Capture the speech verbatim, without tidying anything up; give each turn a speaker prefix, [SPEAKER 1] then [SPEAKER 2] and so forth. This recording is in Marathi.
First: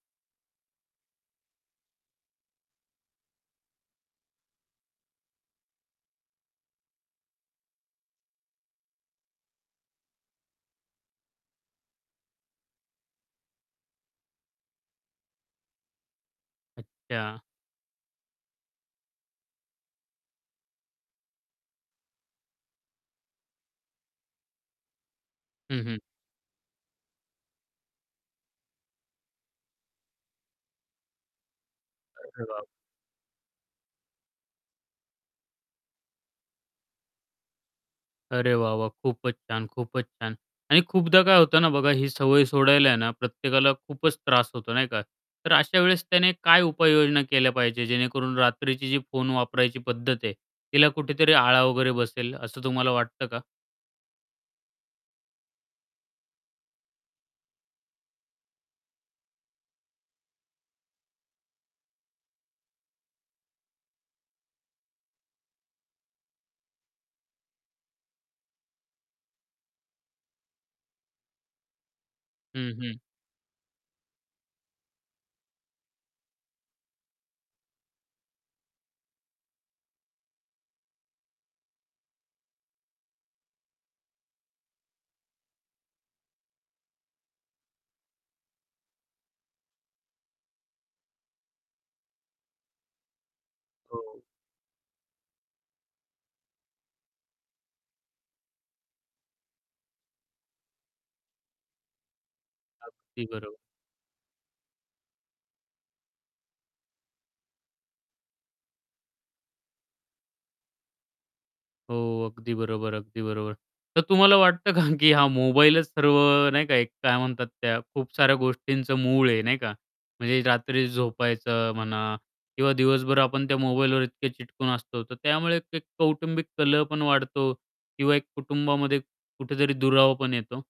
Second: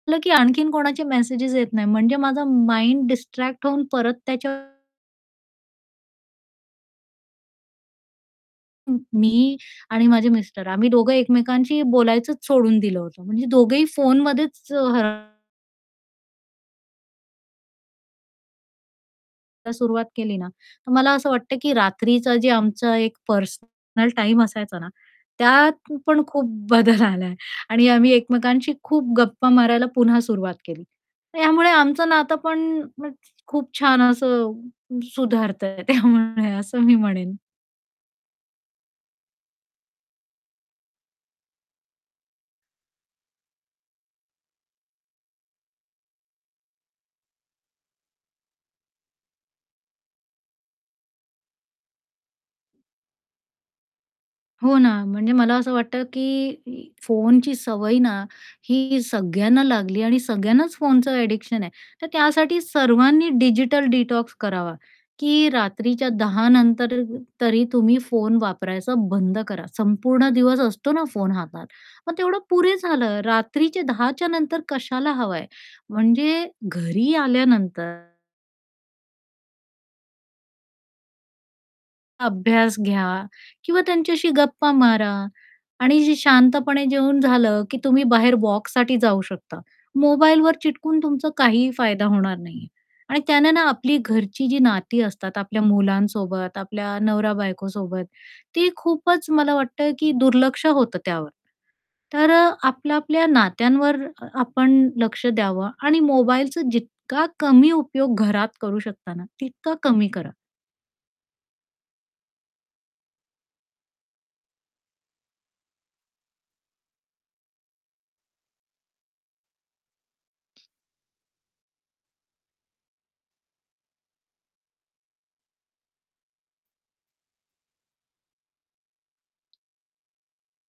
[SPEAKER 1] म्हटलं की आणखीन कोणाचे मेसेजस येत नाहीत. म्हणजे माझा माइंड डिस्ट्रॅक्ट होऊन परत त्याच्या अं, मी आणि माझे मिस्टर, आम्ही दोघे एकमेकांशी बोलायचंच सोडून दिलं होतं. म्हणजे दोघेही फोनमध्येच हरव
[SPEAKER 2] अच्छा.
[SPEAKER 1] तर सुरुवात केली ना, तर मला असं वाटतं, की रात्रीचं जे आमचं एक पर्सनल टाईम असायचा ना
[SPEAKER 2] हं,
[SPEAKER 1] त्यात
[SPEAKER 2] हं.
[SPEAKER 1] पण खूप बदल आला आहे. आणि आम्ही एकमेकांशी खूप गप्पा मारायला पुन्हा सुरुवात केली. तर यामुळे आमचं नातं
[SPEAKER 2] अरे
[SPEAKER 1] पण
[SPEAKER 2] बाप!
[SPEAKER 1] मग खूप छान असं अ, सुधारतयं त्यामुळे असं मी म्हणेन.
[SPEAKER 2] अरे, वाह! वाह! खूपच छान! खूपच छान! आणि खूपदा काय होतं ना बघा, ही सवय सोडायला आहे ना प्रत्येकाला खूपच त्रास होतो नाही का? तर अशा वेळेस त्याने काय उपाययोजना केल्या पाहिजे जेणेकरून रात्रीची जी फोन वापरायची पद्धत आहे तिला कुठेतरी आळा वगैरे बसेल असं तुम्हाला वाटतं का?
[SPEAKER 1] हो ना. म्हणजे मला असं वाटतं, की ही फोनची सवय ना ही सगळ्यांना लागली आणि सगळ्यांनाच फोनचं ॲडिक्शन आहे. तर त्यासाठी सर्वांनी डिजिटल डिटॉक्स करावा, की रात्रीच्या दहा नंतर अ अ तरी तुम्ही फोन वापरायचा बंद करा, संपूर्ण दिवस असतो ना फोन हातात मग तेवढं
[SPEAKER 2] हं,
[SPEAKER 1] पुरे
[SPEAKER 2] हं.
[SPEAKER 1] झालं. रात्रीचे दहा च्या नंतर कशाला हवायं? म्हणजे घरी आल्यानंतर अभ्यास घ्या. किंवा त्यांच्याशी गप्पा मारा आणि जी शांतपणे जेवून झालं, की तुम्ही बाहेर वॉकसाठी जाऊ शकता. मोबाईलवर चिटकून तुमचा काहीही फायदा होणार नाही आहे. आणि त्यानं ना आपली
[SPEAKER 2] हो.
[SPEAKER 1] घरची जी नाती असतात आपल्या मुलांसोबत, आपल्या नवरा-बायकोसोबत, ती खूपच मला वाटतं, की दुर्लक्ष होतं त्यावर. तर अ, आपलं
[SPEAKER 2] अगदी
[SPEAKER 1] आपल्या
[SPEAKER 2] बरोब
[SPEAKER 1] नात्यांवर अ आपण लक्ष द्यावं. आणि मोबाईलचा जितका कमी उपयोग घरात करू शकता ना, तितका कमी करा.
[SPEAKER 2] हो. अगदी बरोबर, अगदी बरोबर. तर तुम्हाला वाटतं का, की हा मोबाईलच सर्व अ, नाही का, एक काय म्हणतात त्या खूप साऱ्या गोष्टींचं मूळ आहे, नाही का? म्हणजे रात्री झोपायचं म्हणा किंवा दिवसभर आपण त्या मोबाईलवर इतके चिटकून असतो तर त्यामुळे एक कौटुंबिक कलह पण वाढतो किंवा एक कुटुंबामध्ये कुठेतरी दुरावा पण येतो?